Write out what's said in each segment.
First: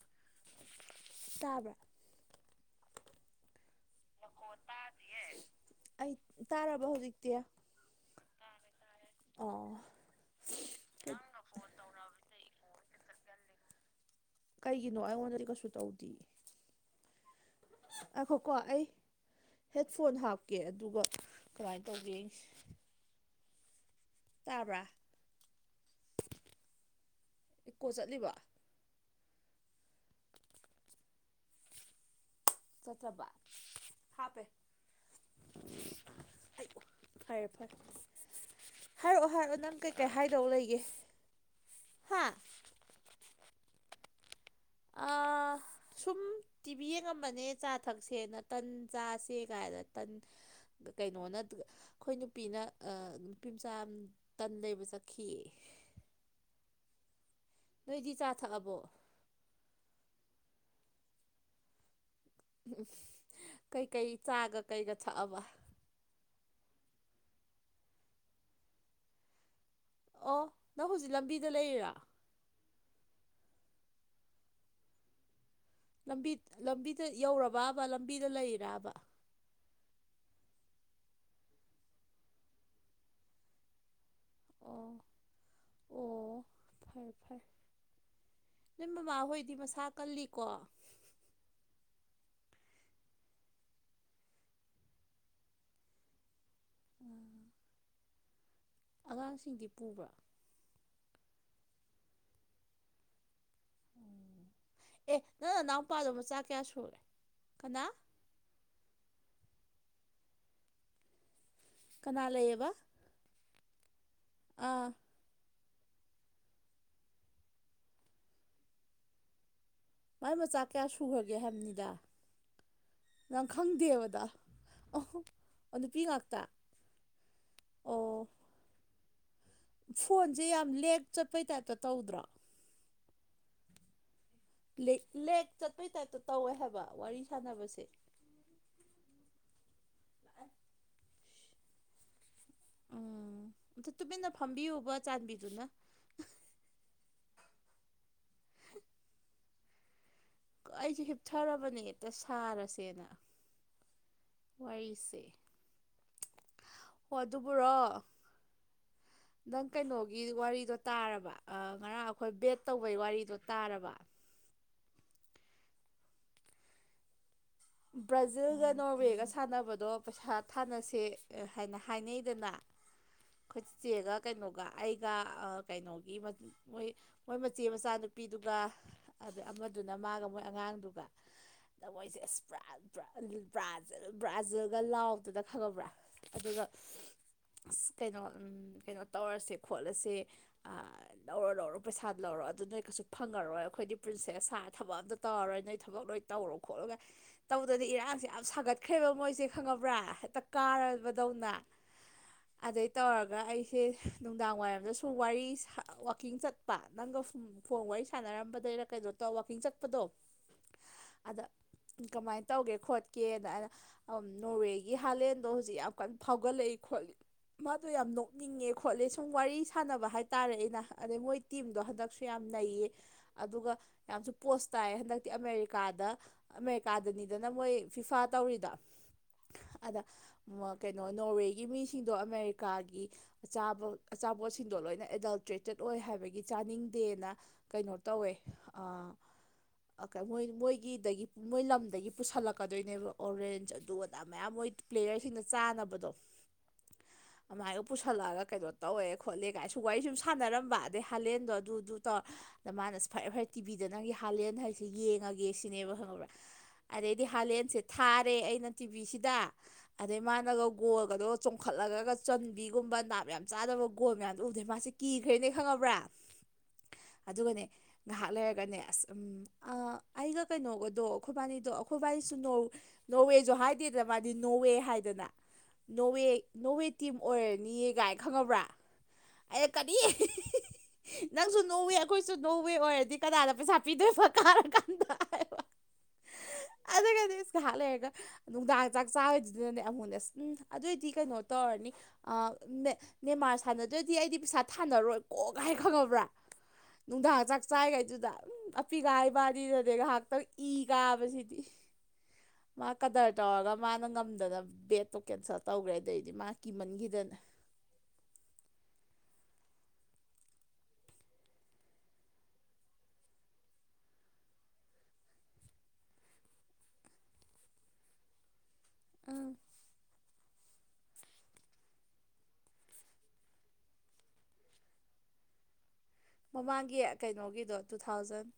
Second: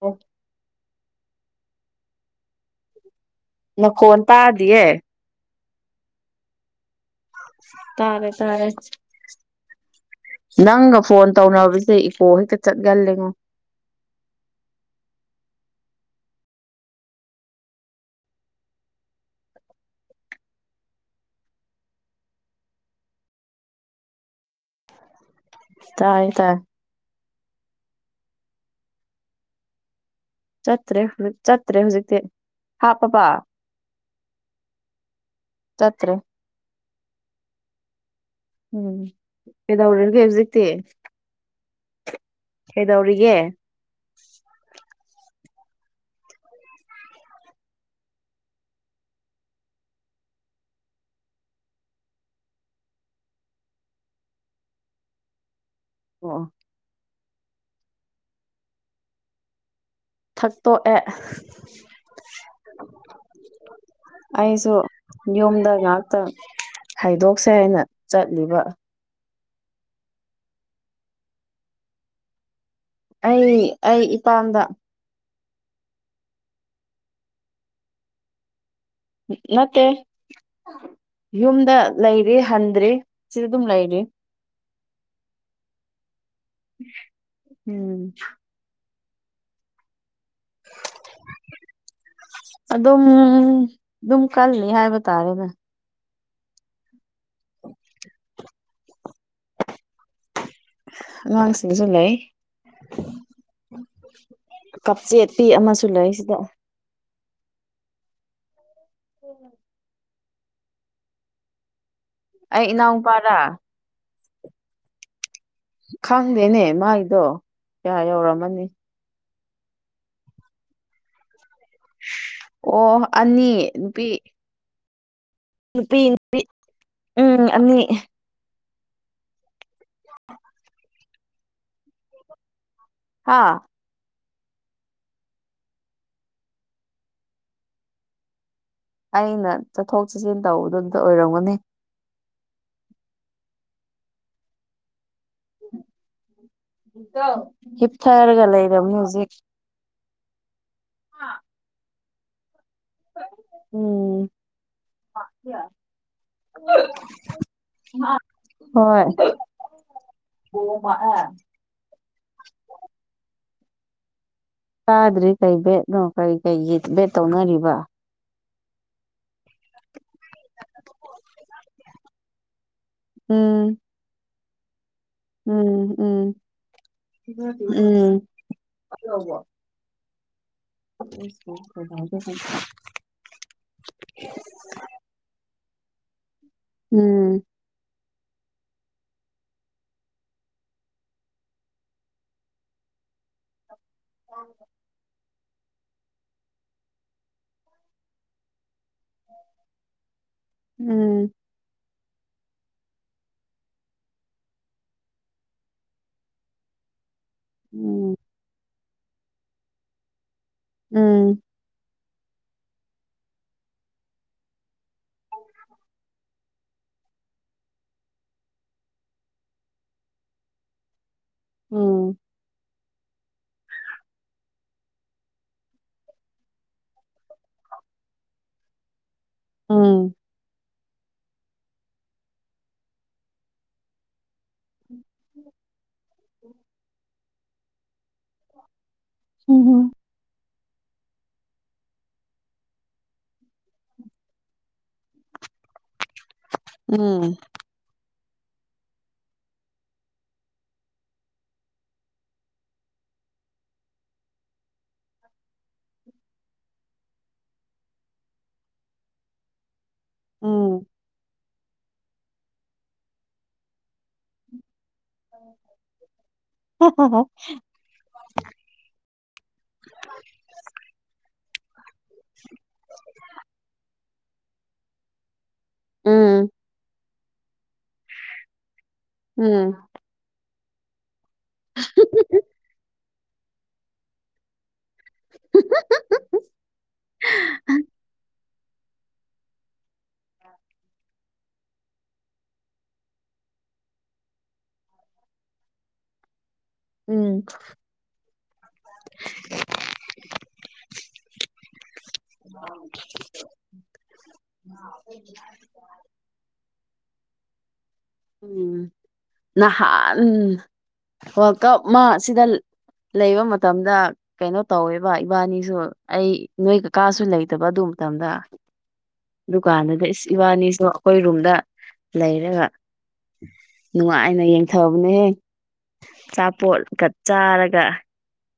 ꯑꯣ ꯇꯥꯕ ꯅꯪꯈꯣꯟ ꯇꯥꯗꯤꯌꯦ ꯑꯩ ꯇꯥꯔꯔꯕ ꯍꯧꯖꯤꯛ ꯇꯥꯔꯦ ꯇꯥꯔꯦ ꯑꯥ ꯅꯪꯒ ꯐꯣꯟ ꯇꯧꯅꯕꯁꯦ ꯏꯀꯣ ꯍꯦꯛꯇ ꯆꯠꯒꯜꯂꯦꯉꯣ ꯀꯩꯒꯤꯅꯣ ꯑꯩꯉꯣꯟꯗꯗꯤ ꯀꯩꯁꯨ ꯇꯧꯗꯦ ꯑꯈꯣ ꯀꯣ ꯑꯩ ꯍꯦꯠꯐꯣꯟ ꯍꯥꯞꯀꯦ ꯑꯗꯨꯒ ꯀꯃꯥꯏꯅ ꯇꯧꯒꯦꯡꯁ ꯇꯥꯕ꯭ꯔꯥ ꯇꯥꯏ ꯇꯥꯏ ꯏꯀꯣ ꯆꯠꯂꯤꯕ ꯆꯠꯇ꯭ꯔꯦ ꯆꯠꯇ꯭ꯔꯦ ꯍꯧꯖꯤꯛꯇꯤ ꯍꯥꯞꯄꯕ ꯆꯠꯇ꯭ꯔꯕ ꯍꯥꯞꯄꯦ ꯇꯠꯇ꯭ꯔꯦ ꯐꯔꯦ ꯐꯔꯦ ꯎꯝ ꯍꯥꯏꯔꯛꯑꯣ ꯍꯥꯏꯔꯛꯑꯣ ꯅꯪ ꯀꯩꯀꯩ ꯀꯩꯗꯧꯔꯤꯒꯦ ꯍꯥꯏꯗ ꯍꯧꯖꯤꯛꯇꯤ ꯂꯩꯒꯦ ꯍꯥ ꯀꯩꯗꯧꯔꯤꯒꯦ ꯑꯥ ꯁꯨꯝ ꯇꯤꯚꯤ ꯌꯦꯡꯉꯝꯕꯅꯦ ꯆꯥ ꯊꯛꯁꯦꯅ ꯇꯟ ꯆꯥꯁꯦ ꯀꯥꯏꯅ ꯇꯟ ꯀꯩꯅꯣꯅ ꯑꯩꯈꯣꯏ ꯅꯨꯄꯤꯅ ꯑ ꯅꯨꯄꯤ ꯃꯆꯥ ꯌꯥꯝ ꯇꯟ ꯂꯩꯕ ꯆꯠꯈꯤꯌꯦ ꯑꯣ ꯅꯣꯏꯗꯤ ꯆꯥ ꯊꯛꯑꯕꯣ ꯊꯛꯇꯣꯛꯑꯦ ꯀꯩꯀꯩ ꯆꯥꯒ ꯑꯩꯁꯨꯣ ꯀꯩꯒ ꯊꯛꯑꯕ ꯅꯣꯝꯗꯒ ꯉꯥꯏꯍꯥꯛꯇ ꯍꯥꯏꯗꯣꯛꯁꯦ ꯍꯥꯏꯅ ꯆꯠꯂꯤꯕ ꯑꯣ ꯅꯪ ꯍꯧꯖꯤꯛ ꯂꯝꯕꯤꯗ ꯂꯩꯔꯤꯔꯥ ꯑꯩ ꯑꯩ ꯏꯄꯥꯝꯗ ꯕꯤ ꯂꯝꯕꯤꯗ ꯌꯧꯔꯕꯕ ꯂꯝꯕꯤꯗ ꯂꯩꯔꯕꯕ ꯅꯠꯇꯦ ꯌꯨꯝꯗ ꯂꯩꯔꯤ ꯍꯟꯗ꯭ꯔꯔꯤ ꯁꯤꯗ ꯑꯗꯨꯝ ꯂꯩꯔꯤ ꯑꯣ ꯑꯣ ꯐꯔꯦ ꯐꯔꯦ ꯎꯝ ꯅꯣꯏ ꯃꯃꯥꯍꯣꯏꯗꯤ ꯃꯁꯥ ꯀꯜꯂꯤꯀꯣ ꯑꯗꯨꯝ ꯑꯗꯨꯝ ꯀꯜꯂꯤ ꯍꯥꯏꯕ ꯇꯥꯔꯦꯅꯦ ꯎꯝ ꯑꯉꯥꯡꯁꯤꯡꯗꯤ ꯄꯨꯕ꯭ꯔꯥ ꯉꯥꯡꯁꯤꯡꯁꯨ ꯂꯩ ꯀꯞꯆꯦꯠꯄꯤ ꯑꯃꯁꯨ ꯂꯩ ꯁꯤꯗ ꯇꯁꯨꯔꯦ ꯀꯅꯥ ꯎꯝ ꯀꯅꯥ ꯑꯩ ꯂꯩꯌꯦꯕ ꯏꯅꯥꯎꯨꯄꯥꯗ ꯑꯥ ꯈꯪꯗꯦꯅꯦ ꯃꯥꯏꯗꯣ ꯀꯌꯥ ꯌꯧꯔꯝꯃꯅꯤ ꯃꯥꯏ ꯃꯆꯥꯥꯛ ꯀꯌꯥ ꯁꯨꯈ꯭ꯔꯒꯦ ꯍꯥꯏꯕꯅꯤꯗ ꯑꯣ ꯅꯪ ꯑꯅꯤ ꯅꯨꯄꯤ ꯈꯪꯗꯦꯕꯗ ꯑ ꯅꯨꯄꯤ ꯉꯥꯛꯇ ꯎꯝ ꯑꯅꯤ ꯑꯣ ꯐꯣꯟꯁꯦ ꯌꯥꯝ ꯂꯦꯛ ꯆꯠꯄꯩ ꯇꯥꯏꯞꯇ ꯇꯧꯗ꯭ꯔꯣ ꯍꯥꯥ ꯂꯦꯛ ꯆꯠꯄꯩ ꯇꯥꯏꯞꯇ ꯇꯧꯋꯦ ꯍꯥꯏꯕ ꯋꯥꯔꯤ ꯁꯥꯟꯅꯕꯁꯦ ꯑꯩꯅ ꯆꯠꯊꯣꯛ ꯆꯠꯁꯤꯟ ꯇꯧꯕꯗꯣ ꯑꯝꯇ ꯑꯣꯏꯔꯝꯒꯅꯤ ꯎꯝ ꯑ ꯇꯨꯃꯤꯟꯅ ꯐꯝꯕꯤꯌꯣꯕ ꯆꯥꯟꯕꯤꯗꯨꯅ ꯍꯤꯞꯊꯔꯒ ꯂꯩꯔꯕꯅꯦ ꯍꯧꯖꯤꯛ ꯑꯩꯁꯦ ꯍꯤꯞꯊꯔꯕꯅꯦ ꯍꯦꯛꯇ ꯁꯥꯔꯁꯦꯅ ꯎꯝ ꯍ ꯑꯗꯨꯕꯨ꯭ꯔꯣ ꯍꯣꯏ ꯅꯪ ꯀꯩꯅꯣꯒꯤ ꯋꯥꯔꯤꯗꯣ ꯇꯥꯔꯕ ꯉꯔꯥꯡ ꯑꯩꯈꯣꯏ ꯕꯦꯠ ꯇꯧꯕꯩ ꯋꯥꯔꯤꯗꯣ ꯇꯥꯔꯕ ꯆꯥꯗ꯭ꯔꯤ ꯀꯔꯤ ꯕꯦꯠꯅꯣ ꯀꯔꯤ ꯀꯩꯒꯤ ꯕꯦꯠ ꯇꯧꯅꯔꯤꯕ ꯕ꯭ꯔꯥꯖꯤꯜꯒ ꯅꯣꯔꯋꯦꯒ ꯁꯥꯟꯅꯕꯗꯣ ꯄꯩꯁꯥ ꯊꯥꯅꯁꯦ ꯍꯥꯏꯅ ꯍꯥꯏꯅꯩꯗꯅ [inaudible] ꯈꯨꯠ ꯆꯦꯒ ꯀꯩꯅꯣꯒ ꯑꯩꯒ ꯎꯝ ꯀꯩꯅꯣꯒꯤ ꯃꯣꯏ ꯎꯝ ꯃꯣꯏ ꯃꯆꯦ ꯎꯝ ꯃꯆꯥꯅꯨꯄꯤꯗꯨꯒ ꯑꯗ ꯑꯃꯗꯨꯅ ꯃꯥꯒ ꯃꯣꯏ ꯑꯉꯥꯡꯗꯨꯒ ꯅ ꯃꯣꯏꯁꯦ ꯑꯁ ꯄꯨꯔꯥ ꯕ꯭ꯔꯥꯖꯤꯜ ꯕ꯭ꯔꯥꯖꯤꯜꯒ ꯂꯥꯎꯗꯨꯗ ꯈꯪꯉꯕ꯭ꯔꯥ ꯑꯗꯨꯒ ꯎꯝ ꯑꯁ ꯀꯩꯅꯣ ꯀꯩꯅꯣ ꯇꯧꯔꯁꯦ ꯈꯣꯠꯂꯁꯦ ꯑ ꯂꯧꯔꯣ ꯂꯧꯔꯣ ꯄꯩꯁꯥ ꯂꯧꯔꯣ ꯑꯗꯨ ꯅꯣꯏ ꯀꯩꯁꯨ ꯐꯪꯉꯔꯣꯏ ꯑꯩꯈꯣꯏꯗꯤ ꯄ꯭ꯔꯤꯟꯁꯦꯁ ꯁꯥꯔ ꯊꯕꯛ ꯑꯝꯇ ꯇꯧꯔꯔꯣꯏ ꯅꯣꯏ ꯊꯕꯛ ꯂꯣꯏ ꯇꯧꯔꯣ ꯈꯣꯠꯂꯣꯒꯥꯢꯅ ꯇꯧꯗꯗꯤ ꯏꯔꯥꯡꯁꯦ ꯌꯥꯝ ꯁꯥꯒꯠꯈ꯭ꯔꯦꯕ ꯃꯣꯏꯁꯦ ꯈꯪꯉꯕ꯭ꯔꯥ ꯍꯦꯛꯇ ꯎꯝ ꯀꯥꯔꯕꯗꯧꯅ [inaudible] ꯑꯗꯩ ꯇꯧꯔꯒ ꯑꯩꯁꯦ ꯅꯨꯡꯗꯥꯡ ꯋꯥꯏꯔꯝꯗꯁꯨ ꯋꯥꯔꯤ ꯋꯥꯀꯤꯡ ꯆꯠꯄ ꯅꯪꯒ ꯐꯣꯟ ꯋꯥꯔꯤ ꯎꯝ ꯁꯥꯟꯅꯔꯝꯕꯗꯩꯔ ꯀꯩꯅꯣ ꯇꯧꯔ ꯋꯥꯛꯀꯤꯡ ꯆꯠꯄꯗꯣ ꯑꯗ ꯎꯝ ꯀꯃꯥꯏꯅ ꯇꯧꯒꯦ ꯈꯣꯠꯀꯦꯅ ꯑꯗ ꯅꯣꯔꯋꯦꯒꯤ ꯍꯥꯂꯦꯟꯗꯣ ꯍꯧꯖꯤꯛ ꯌꯥꯝ ꯀꯟꯅ ꯐꯥꯎꯒꯠꯂꯛꯏ ꯈꯣꯠꯂꯤ ꯃꯥꯗꯣ ꯌꯥꯝ ꯅꯣꯛꯅꯤꯡꯉꯦ ꯈꯣꯠꯂꯦ ꯁꯨꯝ ꯋꯥꯔꯤ ꯁꯥꯟꯅꯕ ꯍꯥꯏꯇꯥꯔꯦ ꯑꯩꯅ ꯑꯗꯩ ꯃꯣꯏ ꯇꯤꯝꯗꯣ ꯎꯝ ꯍꯟꯗꯛꯁꯨ ꯌꯥꯝ ꯅꯩꯌꯦ ꯑꯗꯨꯒ ꯌꯥꯝꯁꯨ ꯄꯣꯁ ꯇꯥꯏ ꯍꯟꯗꯛꯇꯤ ꯑꯃꯦꯔꯤꯀꯥꯗ ꯀꯥꯗꯅꯤꯗꯅ ꯃꯣꯏ ꯐꯤꯐꯥ ꯇꯧꯔꯤꯗꯣ ꯑꯗ ꯎꯝ ꯀꯩꯅꯣ ꯅꯣꯔꯋꯦꯒꯤ ꯃꯤꯁꯤꯡꯗꯣ ꯑꯃꯦꯔꯤꯀꯥꯒꯤ ꯑꯆꯥꯕ ꯑꯆꯥꯄꯣꯠꯁꯤꯡꯗꯣ ꯂꯣꯏꯅ ꯑꯦꯗꯜꯇ꯭ꯔꯦꯇꯦꯠ ꯑꯣꯏ ꯍꯥꯏꯕꯒꯤ ꯆꯥꯅꯤꯡꯗꯦꯅ ꯀꯩꯅꯣ ꯇꯧꯋꯦ ꯑ ꯍꯝ ꯍꯝ ꯑꯣꯀ ꯃꯣꯏ ꯃꯣꯏꯒꯤꯗꯒꯤ ꯃꯣꯏ ꯂꯝꯗꯒꯤ ꯄꯨꯁꯜꯂꯛꯀꯗꯣꯏꯅꯦꯕ ꯑꯣꯔꯦꯟꯖ ꯑꯗꯨ ꯑꯗꯥ ꯃꯌꯥꯝ ꯃꯣꯏ ꯄ꯭ꯂꯦꯌꯔꯁꯤꯡꯅ ꯆꯥꯅꯕꯗꯣ ꯎꯝ ꯑꯗꯨꯃꯥꯏꯒ ꯄꯨꯁꯜꯂꯛꯑꯒ ꯀꯩꯅꯣ ꯇꯧꯋꯦ ꯈꯣꯠꯂꯦ ꯀꯥꯏꯁꯨ ꯋꯥꯔꯤ ꯁꯨꯝ ꯁꯥꯟꯅꯔꯝꯕ ꯑꯗꯩ ꯍꯥꯂꯦꯟꯗꯣ ꯑꯗꯨꯗꯨ ꯇꯧꯔ ꯑꯗ ꯃꯥꯅ ꯐ ꯐꯥꯏ ꯇꯤꯕꯤꯗ ꯅꯪꯒꯤ ꯍꯥꯜꯂꯦꯅ ꯍꯥꯏꯁꯦ ꯌꯦꯡꯉꯒꯦ ꯁꯤꯅꯦꯕ ꯈꯪꯉꯕ꯭ꯔꯥ ꯑꯗꯩꯗꯤ ꯍꯥꯂꯦꯟꯁꯦ ꯊꯥꯔꯦ ꯑꯩꯅ ꯇꯤꯚꯤꯁꯤꯗ ꯑꯗꯩ ꯃꯥꯅꯒ ꯎꯝ ꯒꯣꯜꯒꯗꯣ ꯆꯣꯡꯈꯠꯂꯒ ꯆꯟꯕꯤꯒꯨꯝꯕ ꯅꯥꯞ ꯌꯥꯝ ꯆꯥꯗꯕ ꯒꯣꯜ ꯃꯌꯥꯝꯗꯨ ꯎꯕꯗꯩ ꯃꯥꯁꯤ ꯀꯤꯈ꯭ꯔꯦꯅꯦ ꯈꯪꯉꯕ꯭ꯔꯥ ꯑꯗꯨꯒꯅꯦ ꯉꯥꯏꯍꯥꯛ ꯂꯩꯔꯒꯅꯦ ꯑꯁ ꯑ ꯑꯩꯒ ꯀꯩꯅꯣꯒꯗꯣ ꯑꯩꯈꯣꯏꯕꯥꯅꯤꯗꯣ ꯑꯩꯈꯣꯏꯕꯥꯅꯤꯁꯨ ꯅꯣꯋꯦꯁꯨ ꯍꯥꯏꯗꯤ ꯃꯥꯗꯤ ꯅꯣꯋꯦ ꯍꯥꯏꯗꯅ ꯅꯣꯋꯦ ꯅꯣꯋꯦ ꯇꯤꯝ ꯑꯣꯏꯔꯅꯤꯒꯥꯏꯅ ꯈꯪꯉꯕ꯭ꯔꯥ ꯑꯩꯅ ꯎꯝ ꯀꯔꯤ ꯅꯪꯁꯨ ꯅꯣꯋꯦ ꯑꯩꯈꯣꯏꯁꯨ ꯅꯣꯋꯦ ꯑꯣꯏꯔꯗꯤ ꯀꯅꯥꯗ ꯄꯩꯁꯥ ꯄꯤꯗꯣꯏꯕ ꯀꯥꯔ ꯀꯥꯟꯗ [unintelligible] ꯑꯗꯨꯒꯗꯤ ꯏꯁ ꯉꯍꯥꯛ ꯂꯩꯔꯒ ꯅꯨꯡꯗꯥꯡ ꯆꯥꯛ ꯆꯥꯕꯩꯗꯨꯗꯨꯅꯦ ꯑꯩꯉꯣꯟꯗ ꯑꯁ ꯎꯝ ꯑꯗꯨꯑꯣꯏꯗꯤ ꯀꯩꯅꯣ ꯇꯧꯔꯅꯤ ꯅꯦꯃꯥꯔ ꯁꯥꯟꯅꯗ꯭ꯔꯗꯤ ꯑꯩꯗꯤ ꯄꯩꯁꯥ ꯊꯥꯅꯔꯣꯏꯀꯣ ꯒꯥꯏ ꯈꯪꯉꯕ꯭ꯔꯥ ꯅꯨꯡꯗꯥ ꯎꯝ ꯆꯥꯛ ꯆꯥꯏꯈꯩꯗꯨꯗ ꯑꯄꯤꯒꯥꯏ ꯏꯕꯥꯅꯤꯅꯦ ꯉꯥꯏꯍꯥꯛꯇꯪ ꯏ ꯀꯥꯕꯁꯤꯗꯤ ꯃꯥ ꯀꯗꯔ ꯇꯧꯔꯒ ꯃꯥꯅ ꯉꯝꯗꯅ ꯕꯦꯗꯇꯣ ꯀꯦꯟꯁꯦꯜ ꯇꯧꯋꯦ ꯇꯧꯈ꯭ꯔꯦ ꯑꯗꯩꯗꯤ ꯃꯥ ꯀꯤꯃꯟꯈꯤꯗꯅ ꯎꯝ ꯅꯍꯥꯟ ꯋꯥꯔꯜ ꯀꯞ ꯑꯃ ꯁꯤꯗ ꯂꯩꯕ ꯃꯇꯝꯗ ꯀꯩꯅꯣ ꯇꯧꯋꯦꯕ ꯏꯕꯥꯅꯤꯁꯨ ꯑꯩ ꯅꯣꯏ ꯀꯀꯥꯁꯨ ꯂꯩꯇꯕ ꯑꯗꯨ ꯃꯇꯝꯗ ꯎꯝ ꯗꯨꯀꯥꯟꯗꯒ ꯏꯁ ꯏꯕꯥꯅꯤꯁꯨ ꯑꯩꯈꯣꯏ ꯔꯨꯝꯗ ꯂꯩꯔꯒ ꯅꯨꯡꯉꯥꯏꯅ ꯌꯦꯡꯊꯕꯅꯦꯍꯌꯦ ꯃꯃꯥꯡꯒꯤ ꯑꯆꯥꯄꯣꯠꯀ ꯀꯩꯅꯣꯒꯤꯗꯣ ꯆꯥꯔꯒ ꯇꯨ ꯊꯥꯎꯖꯟ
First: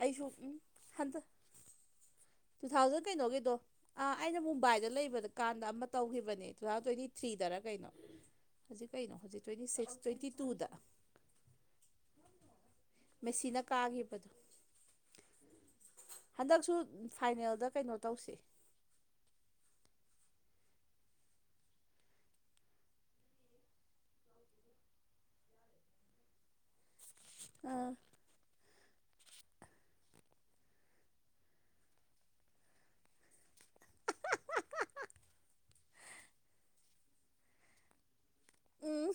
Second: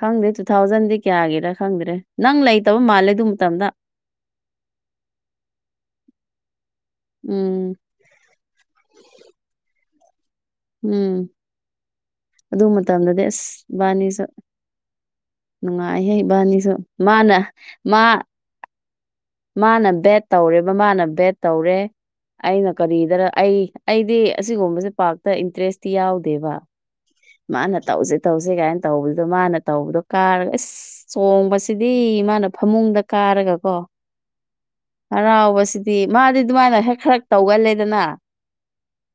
ꯑꯩꯁꯨ ꯇꯨ ꯎꯝ ꯊꯥꯎꯖꯟꯗꯤ ꯍꯟꯗꯛ ꯀꯌꯥꯒꯤꯔ ꯈꯪꯗ꯭ꯔꯦ ꯅꯪ ꯇꯨ ꯂꯩꯇꯕ ꯊꯥꯎꯖꯟ ꯃꯥꯜꯂꯦ ꯑꯗꯨ ꯀꯩꯅꯣꯒꯤꯗꯣ ꯃꯇꯝꯗ ꯑ ꯑꯩꯅ ꯃꯨꯝꯕꯥꯏꯗ ꯂꯩꯕꯗ ꯀꯥꯟꯗ ꯑꯃ ꯇꯧꯈꯤꯕꯅꯦ ꯇꯨ ꯊꯥꯎꯖꯟ ꯇ꯭ꯋꯦꯟꯇꯤ ꯊ꯭ꯔꯤꯗꯔ ꯎꯝ ꯀꯩꯅꯣ ꯍꯧꯖꯤꯛ ꯀꯩꯅꯣ ꯍꯧꯖꯤꯛ ꯇ꯭ꯋꯦꯟꯇꯤ ꯁꯤꯛꯁ ꯇ꯭ꯋꯦꯟꯇꯤ ꯇꯨꯗ ꯎꯝ ꯑꯗꯨ ꯃꯇꯝꯗꯗꯤ ꯑꯁ ꯃꯦꯁꯤꯅ ꯏꯕꯥꯅꯤ ꯁꯨ ꯀꯥꯈꯤꯕꯗꯣ ꯅꯨꯡꯉꯥꯏꯍꯦ ꯏꯕꯥꯅꯤꯁꯨ ꯍꯟꯗꯛꯁꯨ ꯃꯥꯅ ꯐꯥꯏꯅꯦꯜꯗ ꯀꯩꯅꯣ ꯃꯥ ꯇꯧꯁꯦ ꯃꯥꯅ ꯕꯦꯠ ꯇꯧꯔꯦꯕ ꯃꯥꯅ ꯕꯦꯠ ꯇꯧꯔꯦ ꯑꯩꯅ ꯀꯔꯤꯗꯔ ꯑꯩ ꯑꯩꯗꯤ ꯑꯁꯤꯒꯨꯝꯕꯁꯦ ꯄꯥꯛꯔꯇ ꯏꯟꯇꯔꯦꯁꯇꯤ ꯌꯥꯎꯗꯦꯕ ꯃꯥꯅ ꯑꯥ ꯇꯧꯁꯦ ꯇꯧꯁꯦ ꯀꯥꯏꯅ ꯇꯧꯕꯗꯨꯗꯣ ꯃꯥꯅ ꯇꯧꯕꯗꯣ ꯀꯥꯔꯒ ꯏꯁ ꯆꯣꯡꯕꯁꯤꯗꯤ ꯃꯥꯅ ꯐꯃꯨꯡꯗ ꯀꯥꯔꯒ ꯀꯣ ꯍꯔꯥꯎꯕꯁꯤꯗꯤ ꯃꯥꯗꯤ ꯑꯗꯨꯃꯥꯏꯅ ꯍꯦꯛ ꯈꯔ ꯇꯧꯒꯜꯂꯦꯗꯅ ꯎꯝ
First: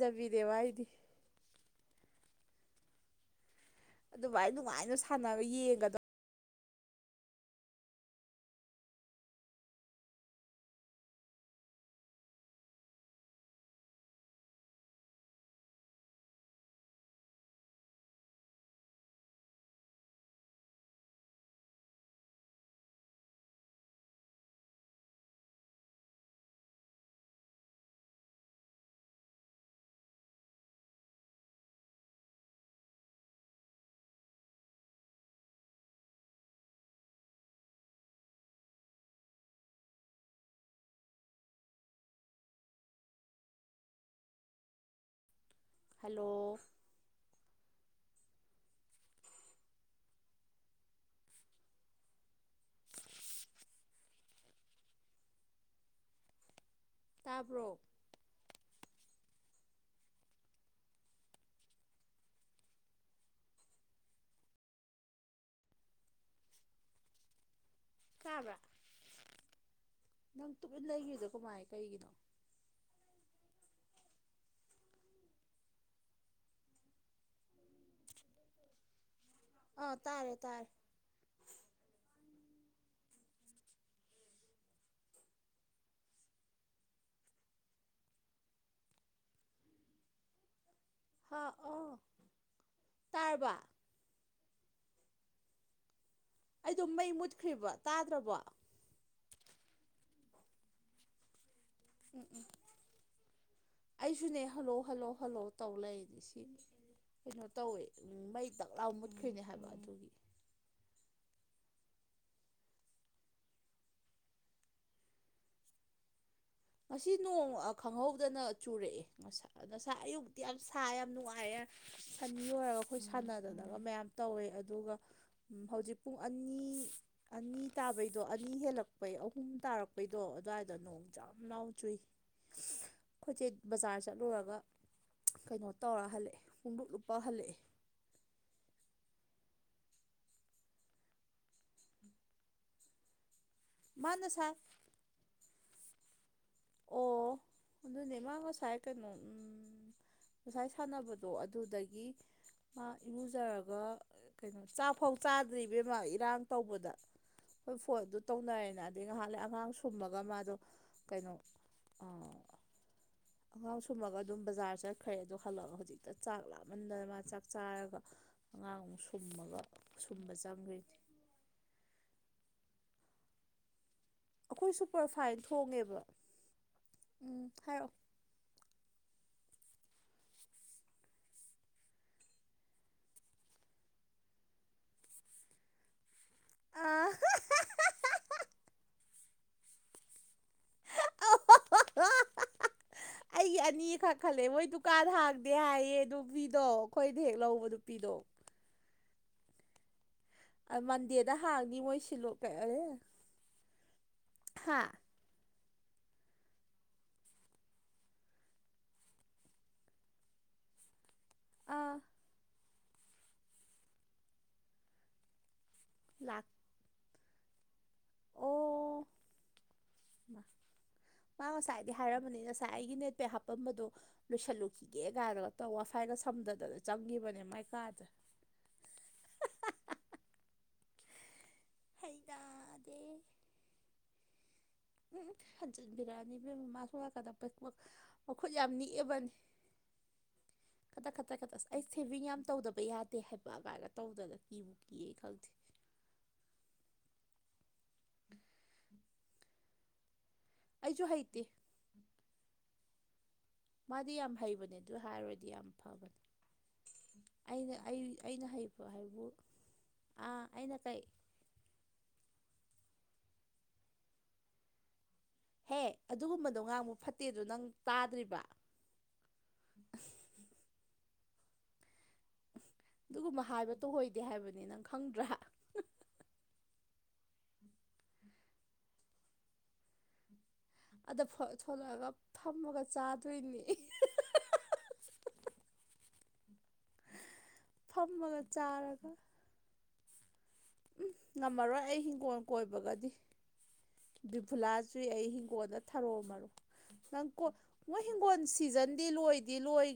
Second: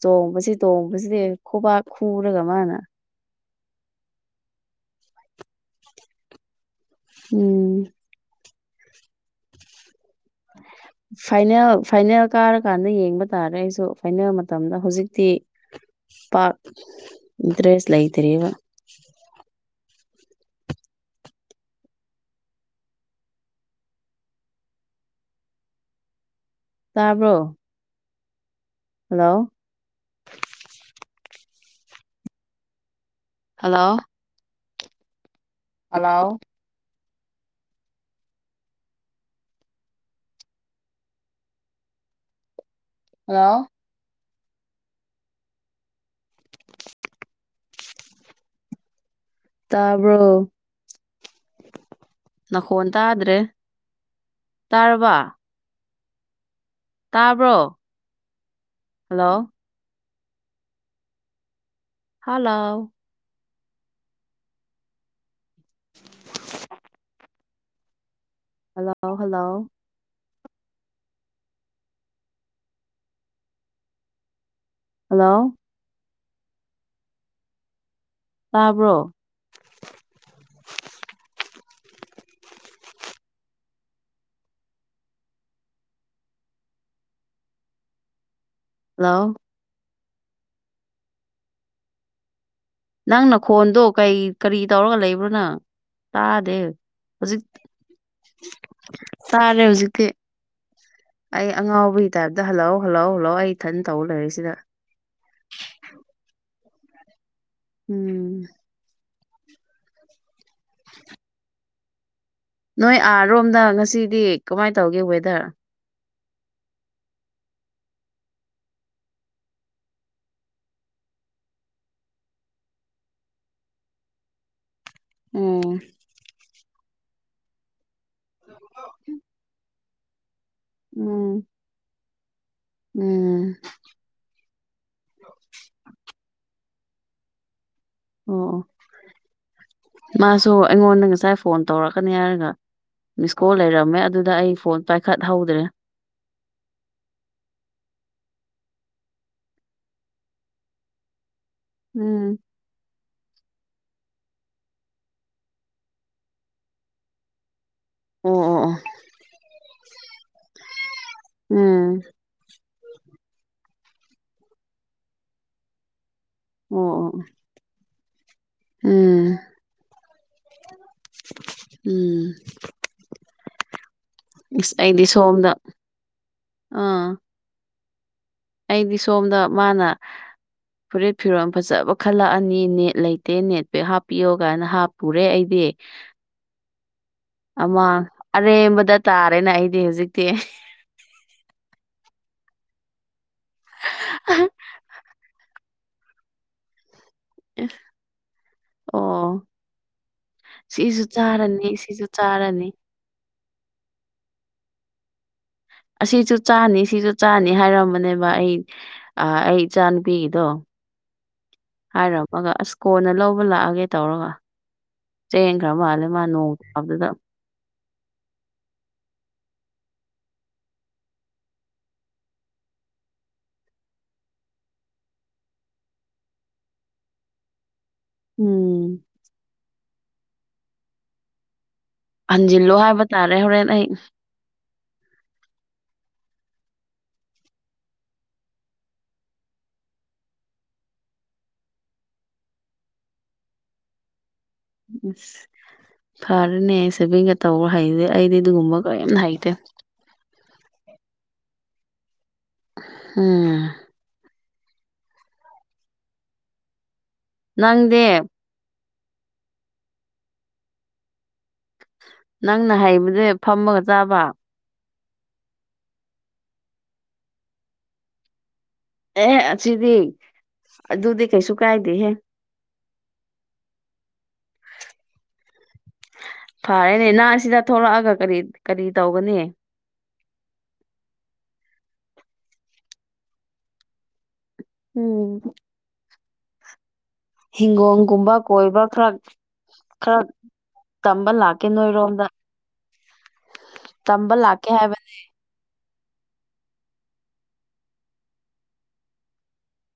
ꯆꯣꯡꯕꯁꯤ ꯑꯩꯗꯤ ꯇꯣꯡꯕꯁꯤꯗꯤ ꯈꯨꯕ ꯈꯔꯒ ꯃꯥꯅ ꯑꯗꯨ ꯚ ꯑꯩ ꯅꯨꯡꯉꯥꯏꯅ ꯁꯥꯟꯅꯔ ꯌꯦꯡꯒꯗ ꯎꯝ [inaudible] ꯐꯥꯏꯅꯦꯜ ꯐꯥꯏꯅꯦꯜ ꯀꯥꯔꯀꯥꯟꯗ ꯌꯦꯡꯕ ꯇꯥꯔꯦ ꯑꯩꯁꯨ ꯐꯥꯏꯅꯦꯜ ꯃꯇꯝꯗ ꯍꯧꯖꯤꯛꯇꯤ ꯄꯥꯛ ꯏꯟꯇꯔꯦꯁ ꯂꯩꯇ꯭ꯔꯦꯔꯤꯕ ꯇꯥꯕ꯭ꯔꯣ ꯍꯜꯂꯣ ꯍꯜꯂꯣ ꯑꯂꯥꯎ ꯍꯜꯂꯣ ꯍꯜꯂꯣ ꯇꯥꯕꯔꯣ ꯅꯈꯣꯟ ꯇꯥꯗ꯭ꯔꯦ ꯇꯥꯔꯕ ꯇꯥꯕ꯭ꯔꯣ ꯍꯜꯂꯣ ꯍꯜꯂꯣ ꯀꯥꯕ꯭ꯔꯥ ꯍꯜꯂꯣ ꯍꯜꯂꯣ ꯅꯪ ꯇꯨꯃꯤꯟ ꯂꯩꯈꯤꯕꯗꯣ ꯀꯃꯥꯏ ꯀꯩꯒꯤꯅꯣ ꯍꯜꯂꯣ ꯇꯥꯕ꯭ꯔꯣ ꯑ ꯇꯥꯔꯦ ꯇꯥꯔꯦ ꯍꯜꯂꯣ ꯍꯥꯥ ꯑꯣ ꯅꯪꯅ ꯇꯥꯔꯕ ꯈꯣꯟꯗꯣ ꯀꯩ ꯀꯔꯤ ꯇꯧꯔꯒ ꯂꯩꯕ꯭ꯔꯣꯅ ꯇꯥꯗꯦ ꯑꯩꯗꯣ ꯃꯩ ꯍꯧꯖꯤꯛ ꯃꯨꯠꯈ꯭ꯔꯤꯕ ꯇꯥꯗ꯭ꯔꯕꯣ ꯆꯥꯔꯦ ꯍꯧꯖꯤꯛꯇꯤ ꯑꯩ ꯑꯉꯥꯎ ꯑꯗꯨꯒꯤ ꯇꯥꯏꯞꯇ ꯍꯜꯂꯥꯎ ꯍꯜꯂꯧ ꯍꯜꯂꯥꯎ ꯑꯩ ꯊꯟ ꯇꯧ ꯑꯩꯁꯨꯅꯦ ꯂꯩꯔꯤꯁꯤꯗ ꯍꯜꯂꯣ ꯍꯜꯂꯣ ꯍꯜꯂꯣ ꯇꯧ ꯂꯩꯅꯦ ꯁꯤ ꯀꯩꯅꯣ ꯇꯧꯋꯦ ꯎ ꯎꯝ ꯃꯩ ꯇꯛꯂꯥꯎ ꯃꯨꯠꯈ꯭ꯔꯤꯅꯦ ꯍꯥꯏꯕ ꯑꯗꯨꯒꯤ ꯅꯣꯏ ꯑꯥꯔꯣꯝꯗ ꯉꯁꯤꯗꯤ ꯀꯃꯥꯏꯅ ꯇꯧꯒꯦ ꯋꯦꯗꯔ ꯉꯁꯤ ꯅꯣꯡ ꯈꯪꯍꯧꯗꯅ ꯆꯨꯔꯛꯑꯦ ꯁ ꯉꯁꯥ ꯑꯌꯨꯛꯇꯤ ꯌꯥꯝ ꯁꯥ ꯌꯥꯝ ꯅꯨꯡꯉꯥꯏꯌꯦ ꯁꯟꯅꯤ ꯑꯣꯏꯔꯒ ꯑꯩꯈꯣꯏ ꯁꯥꯟꯅꯗꯅꯒ ꯃꯌꯥꯝ ꯇꯧꯋꯦ ꯑꯗꯨꯒ ꯎꯝ ꯍꯧꯖꯤꯛ ꯄꯨꯡ ꯑꯅꯤ ꯑꯅꯤ ꯇꯥꯕꯩꯗꯣ ꯑꯅꯤ ꯍꯦꯜꯂꯛꯄꯩ ꯑꯍꯨꯝ ꯇꯥꯔꯛꯄ ꯀꯩꯗꯣ ꯑꯗꯨꯋꯥꯏꯗ ꯅꯣꯡ ꯌꯥꯝ ꯎꯝ ꯂꯥꯎ ꯆꯨꯏ ꯑꯩꯣꯏꯆꯦ ꯎꯝ ꯕꯖꯥꯔ ꯆꯠꯂꯨꯔꯒ ꯀꯩꯅꯣ ꯇꯧꯔ ꯍꯜꯂꯛꯑꯦ ꯐꯣꯡꯗꯣꯛꯂꯨꯨꯞꯄ ꯍꯜꯂꯛꯑꯦ ꯑꯣ ꯑꯣ ꯃꯥꯁꯨ ꯑꯩꯉꯣꯟꯗ ꯉꯁꯥꯏ ꯐꯣꯟ ꯇꯧꯔꯛꯀꯅꯤ ꯍꯥꯏꯔꯒ ꯃꯤꯁ ꯀꯣꯜ ꯂꯩꯔꯝ ꯃꯦ ꯃꯥ ꯑꯗꯨꯗ ꯉꯁꯥꯏ ꯑꯩ ꯐꯣꯟ ꯄꯥꯏꯈꯠꯍꯧꯗ꯭ꯔꯦ ꯑꯣ ꯑꯗꯨꯅꯦ ꯃꯥ ꯉꯁꯥꯏ ꯀꯩꯅꯣ ꯉꯁꯥꯏ ꯁꯥꯟꯅꯕꯗꯣ ꯑꯣ ꯑꯗꯨꯗꯒꯤ ꯎꯝ ꯃꯥ ꯏꯔꯨꯖꯔꯒ ꯀꯩꯅꯣ ꯆꯥꯛꯐꯧ ꯆꯥꯗ꯭ꯔꯤꯕꯕꯦꯝꯃ ꯏꯔꯥꯡ ꯇꯧꯕꯗ ꯍꯣꯏ ꯐꯣꯟ ꯑꯗꯨ ꯑꯣ ꯑꯣ ꯑꯣ ꯇꯧꯅꯔꯦꯅ ꯑꯗꯩ ꯅꯍꯥꯟꯂ ꯑꯉꯥꯡ ꯁꯨꯝꯃꯒ ꯃꯥꯗꯣ ꯀꯩꯅꯣ ꯎꯝ ꯑꯉꯥꯡ ꯁꯨꯝꯃꯒ ꯑꯗꯨꯝ ꯕꯖꯥꯔ ꯆꯠꯈ꯭ꯔꯦ ꯑꯗꯣ ꯍꯜꯂꯒ ꯍꯧꯖꯤꯛꯇ ꯆꯥꯛ ꯑꯣ ꯂꯥꯛꯃꯟꯗꯅ ꯃꯥ ꯑꯣ ꯆꯥꯛ ꯆꯥꯔꯒ ꯑꯉꯥꯡ ꯑꯃꯨꯛ ꯎꯝ ꯁꯨꯝꯃꯒ ꯑ ꯁꯨꯝꯕ ꯆꯥꯗꯩꯦ ꯎꯝ ꯑꯩꯈꯣꯏ ꯏꯁ ꯑꯩꯗꯤ ꯁꯨꯄꯔꯐꯥꯏꯟ ꯁꯣꯝꯗ ꯊꯣꯡꯉꯦꯕ ꯑꯥ ꯎꯝ ꯍꯥꯏꯔꯛꯑꯣ ꯑꯩꯗꯤ ꯁꯣꯝꯗ ꯃꯥꯅ ꯐꯨꯔꯤꯠ ꯐꯤꯔꯣꯟꯜ ꯐꯖꯕ ꯈꯜꯂꯛꯑꯅꯤ ꯅꯦꯠ ꯂꯩꯇꯦ ꯅꯦꯠꯄꯦꯛ ꯍꯥꯞꯄꯤꯌꯣ ꯀꯥꯏꯅ ꯍꯥꯞꯄꯨꯔꯦ ꯑꯩꯗꯤ ꯑꯥ ꯑꯃ ꯑꯔꯦꯝꯕꯗ ꯇꯥꯔꯦꯅ ꯑꯩꯗꯤ ꯍꯧꯖꯤꯛꯇꯤ ꯑ ꯍ ꯍ ꯑꯩꯒꯤ ꯑꯅꯤꯈꯛ ꯈꯜꯂꯦ ꯃꯣꯏ ꯗꯨꯀꯥꯟꯗ ꯍꯥꯡꯗꯦ ꯍꯥꯏꯌꯦ ꯑꯗꯨꯣ ꯐꯤꯗꯣ ꯑꯩꯈꯣꯏꯗꯤ ꯍꯦꯛ ꯂꯧꯕꯗꯨ ꯅꯨꯄꯤꯗꯣ ꯑꯣ ꯁꯤꯁꯨ ꯃꯟꯗꯦꯗ ꯆꯥꯔꯅꯤ ꯍꯥꯡꯅꯤ ꯃꯣꯏ ꯁꯤꯁꯨ ꯁꯤꯂꯣ ꯆꯥꯔꯅꯤ ꯍꯥ ꯑꯁꯤꯁꯨ ꯆꯥꯅꯤ ꯁꯤꯁꯨ ꯆꯥꯅꯤ ꯍꯥꯏꯔꯝꯕꯅꯦꯕ ꯑꯩ ꯑ ꯑꯩ ꯏꯆꯥ ꯅꯨꯨꯄꯤꯒꯤꯗꯣ ꯑꯥ ꯍꯥꯏꯔꯝꯃꯒ ꯑꯁ ꯀꯣꯟꯅ ꯂꯧꯕ ꯂꯥꯛꯑꯒꯦ ꯇꯧꯔꯒ ꯆꯦꯟ ꯈꯔ ꯃꯥꯜꯂ ꯂꯥꯛ ꯃꯥꯅꯣꯡ ꯈꯠꯇꯗ ꯑꯣ ꯃꯥ ꯉꯁꯥꯏꯗꯤ ꯍꯥꯏꯔꯝꯕꯅꯤ ꯉꯁꯥꯏ ꯑꯩꯒꯤ ꯅꯦꯠꯄꯦ ꯍꯥꯞꯄꯝꯕꯗꯣ ꯂꯣꯏꯁꯜꯂꯨꯈꯤꯒꯦ ꯀꯥꯏꯅꯒ ꯇ ꯋꯥ ꯐꯥꯏꯒ ꯁꯝꯊꯗꯅ ꯆꯪꯕꯅꯦ ꯃꯥꯏ ꯀꯥꯗꯅ ꯎꯝ ꯍꯟꯖꯤꯜꯂꯣ ꯍꯩꯅꯗꯦ ꯍꯥꯏꯕ ꯇꯥꯔꯦ ꯍꯣꯔꯦꯟ ꯑꯩ ꯎꯝꯖꯤ ꯕꯤꯔꯌꯥꯅꯤ ꯐꯃ ꯁꯣꯂꯀꯗ ꯃꯈꯨꯠ ꯌꯥꯝ ꯅꯤꯛꯑꯕꯅꯤ ꯈꯇꯛ ꯈꯠꯇꯛ ꯈꯛꯇ ꯑꯁ ꯑꯩ ꯁꯦꯚꯤꯡ ꯌꯥꯝ ꯇꯧꯗꯕ ꯌꯥꯗꯦ ꯍꯥꯏꯕ ꯑꯗꯨꯃꯥꯏꯗ ꯇꯧꯗꯅ ꯀꯤꯕꯨ ꯀꯤꯌꯦꯦ ꯈꯪꯗꯦ ꯐꯔꯅꯦ ꯁꯦꯚꯤꯡꯒ ꯇꯧꯕ ꯍꯩꯦ ꯑꯩꯗꯤ ꯑꯗꯨꯒꯨꯝꯕ ꯀꯔꯤꯝ ꯍꯩꯇꯦ ꯑꯩꯁꯨ ꯍꯩꯇꯦ ꯎꯝ ꯃꯥꯗꯤ ꯌꯥꯝ ꯍꯩꯕꯅꯦ ꯑꯗꯨ ꯍꯥꯏꯔꯗꯤ ꯌꯥꯝ ꯐꯕꯅꯦ ꯑꯩꯅ ꯑꯩ ꯅꯪꯗꯤ ꯑꯩꯅ ꯍꯩ ꯍꯥꯏꯕꯨ ꯑꯥ ꯑꯩꯅ ꯀꯩ ꯅꯪꯅ ꯍꯥꯏꯕꯁꯦ ꯐꯝꯃꯒ ꯆꯥꯕ ꯍꯦ ꯑꯗꯨꯒꯨꯝꯕꯗꯣ ꯉꯥꯡꯕ ꯐꯠꯇꯦꯗꯣ ꯅꯪ ꯇꯥꯗ꯭ꯔꯤꯕ ꯑꯦꯍ ꯑꯁꯤꯗꯤ ꯑꯗꯨꯗꯤ ꯀꯩꯁꯨ ꯀꯥꯏꯗꯦꯍꯦ ꯑꯗꯨꯒꯨꯝꯕ ꯍꯥꯏꯕ ꯇꯣꯍꯩꯗꯦ ꯍꯥꯏꯕꯅꯤ ꯅꯪ ꯈꯪꯗ꯭ꯔꯥ ꯐꯔꯦꯅꯦ ꯅꯍ ꯁꯤꯗ ꯊꯣꯛꯂꯛꯑꯒ ꯀꯔꯤ ꯀꯔꯤ ꯇꯧꯒꯅꯤ ꯑꯗ ꯊꯣꯂꯛꯑꯒ ꯐꯝꯃꯒ ꯆꯥꯗꯣꯏꯅꯦ ꯎꯝ ꯍꯤꯡꯒꯣꯜꯒꯨꯝꯕ ꯐꯝꯃꯒ ꯀꯣꯏꯕ ꯈꯔ ꯆꯥꯔꯒ ꯈꯔ ꯎꯝ ꯇꯝꯕ ꯂꯥꯛꯀꯦ ꯉꯝꯃꯔꯣꯏ ꯑꯩ ꯅꯣꯏꯔꯣꯝꯗ ꯍꯤꯡꯒꯣꯜ ꯀꯣꯏꯕꯒꯗꯤ ꯇꯝꯕ ꯂꯥꯛꯀꯦ ꯕ꯭ꯔꯤꯐꯨꯂꯥ ꯍꯥꯏꯕ ꯆꯨꯏ ꯑꯩ ꯍꯤꯡꯒꯣꯜꯗ ꯊꯔꯣ ꯃꯔꯣ ꯅꯪ ꯀꯣ ꯃꯣꯏ ꯍꯤꯡꯒꯣꯜ ꯁꯤꯖꯟꯗꯤ ꯂꯣꯏꯗꯤ ꯂꯣꯏ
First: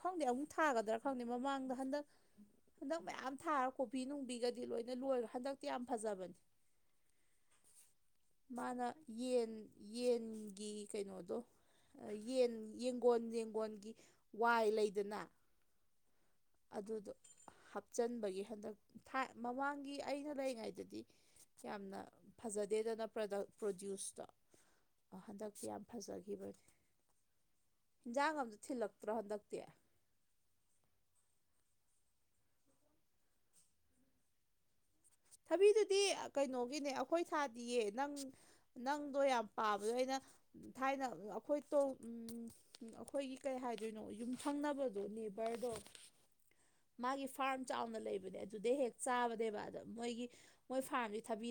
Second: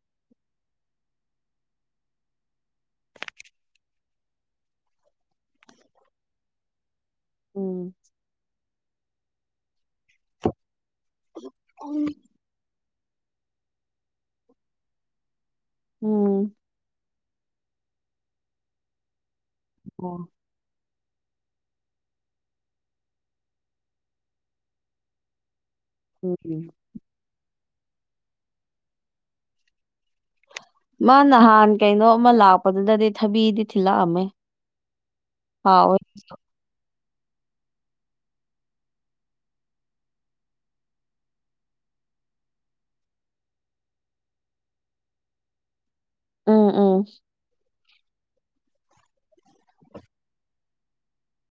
ꯈꯪꯗꯦ ꯑꯃꯨꯛ ꯊꯥꯒꯗ꯭ꯔꯥ ꯈꯪꯗꯦ ꯃꯃꯥꯡꯗ ꯍꯟꯗꯛ ꯍꯟꯗꯛ ꯃꯌꯥꯝ ꯊꯥꯔ ꯀꯣꯕꯤ ꯅꯨꯡꯕꯤꯒ ꯗꯤ ꯂꯣꯏꯅ ꯂꯣꯏꯔ ꯍꯟꯗꯛꯇꯤ ꯌꯥꯝ ꯐꯖꯕꯅꯦ ꯎꯝ ꯃꯥꯅ ꯌꯦꯟ ꯌꯦꯟꯒꯤ ꯀꯩꯅꯣꯗꯣ ꯌꯦꯟ ꯌꯦꯡꯒꯣꯟ ꯌꯦꯡꯒꯣꯟꯒꯤ ꯋꯥꯏ ꯂꯩꯗꯅ ꯎꯝ ꯑꯗꯨꯗꯣ ꯍꯥꯞꯆꯤꯟꯕꯒꯤ ꯍꯟꯗꯛ ꯊꯥꯏ ꯃꯃꯥꯡꯒꯤ ꯑꯣ ꯑꯩꯅ ꯂꯩꯔꯤꯉꯩꯗꯗꯤ ꯌꯥꯝꯅ ꯐꯖꯗꯦꯗꯅ ꯄ꯭ꯔꯗꯛ ꯄ꯭ꯔꯣꯗ꯭ꯌꯨꯁꯇꯣ ꯍꯟꯗꯛꯇꯤ ꯌꯥꯝ ꯎꯝ ꯐꯖꯈꯤꯕꯅꯦ ꯍꯤꯟꯖꯥꯡ ꯑꯝꯇ ꯊꯤꯜꯂꯛꯇ꯭ꯔꯣ ꯍꯟꯗꯛꯇꯤ ꯃꯥ ꯅꯍꯥꯟ ꯀꯩꯅꯣ ꯑꯃ ꯂꯥꯛꯄꯗꯨꯗꯗꯤ ꯊꯕꯤꯗꯤ ꯊꯤꯜꯂꯛꯑꯝꯃꯦ ꯍꯥꯎꯋꯦ ꯊꯕꯤꯗꯨꯗꯤ ꯀꯩꯅꯣꯒꯤꯅꯦ ꯑꯩꯣꯏ ꯊꯥꯗꯤꯌꯦ ꯅꯪ ꯅꯪꯗꯣ ꯌꯥꯝ ꯄꯥꯕꯗꯣ ꯑꯩꯅ ꯊꯥꯏꯅ ꯑꯩꯈꯣꯏ ꯇꯣ ꯎꯝ ꯑꯩꯈꯣꯏꯒꯤ ꯀꯩ ꯍꯥꯏꯗꯣꯏꯅꯣ ꯌꯨꯝꯊꯪꯅꯕꯗꯣ ꯅꯦꯕꯔꯗꯣ ꯎꯝ ꯎꯝ ꯃꯥꯒꯤ ꯐꯥꯔꯝ ꯆꯥꯎꯅ ꯂꯩꯕꯅꯦ ꯑꯗꯨꯗꯤꯩ ꯍꯦꯛ ꯆꯥꯕꯅꯦꯕ ꯑꯗꯣ ꯃꯣꯏꯒꯤ ꯃꯣꯏ ꯐꯥꯔꯝ ꯏ ꯊꯥꯕꯤ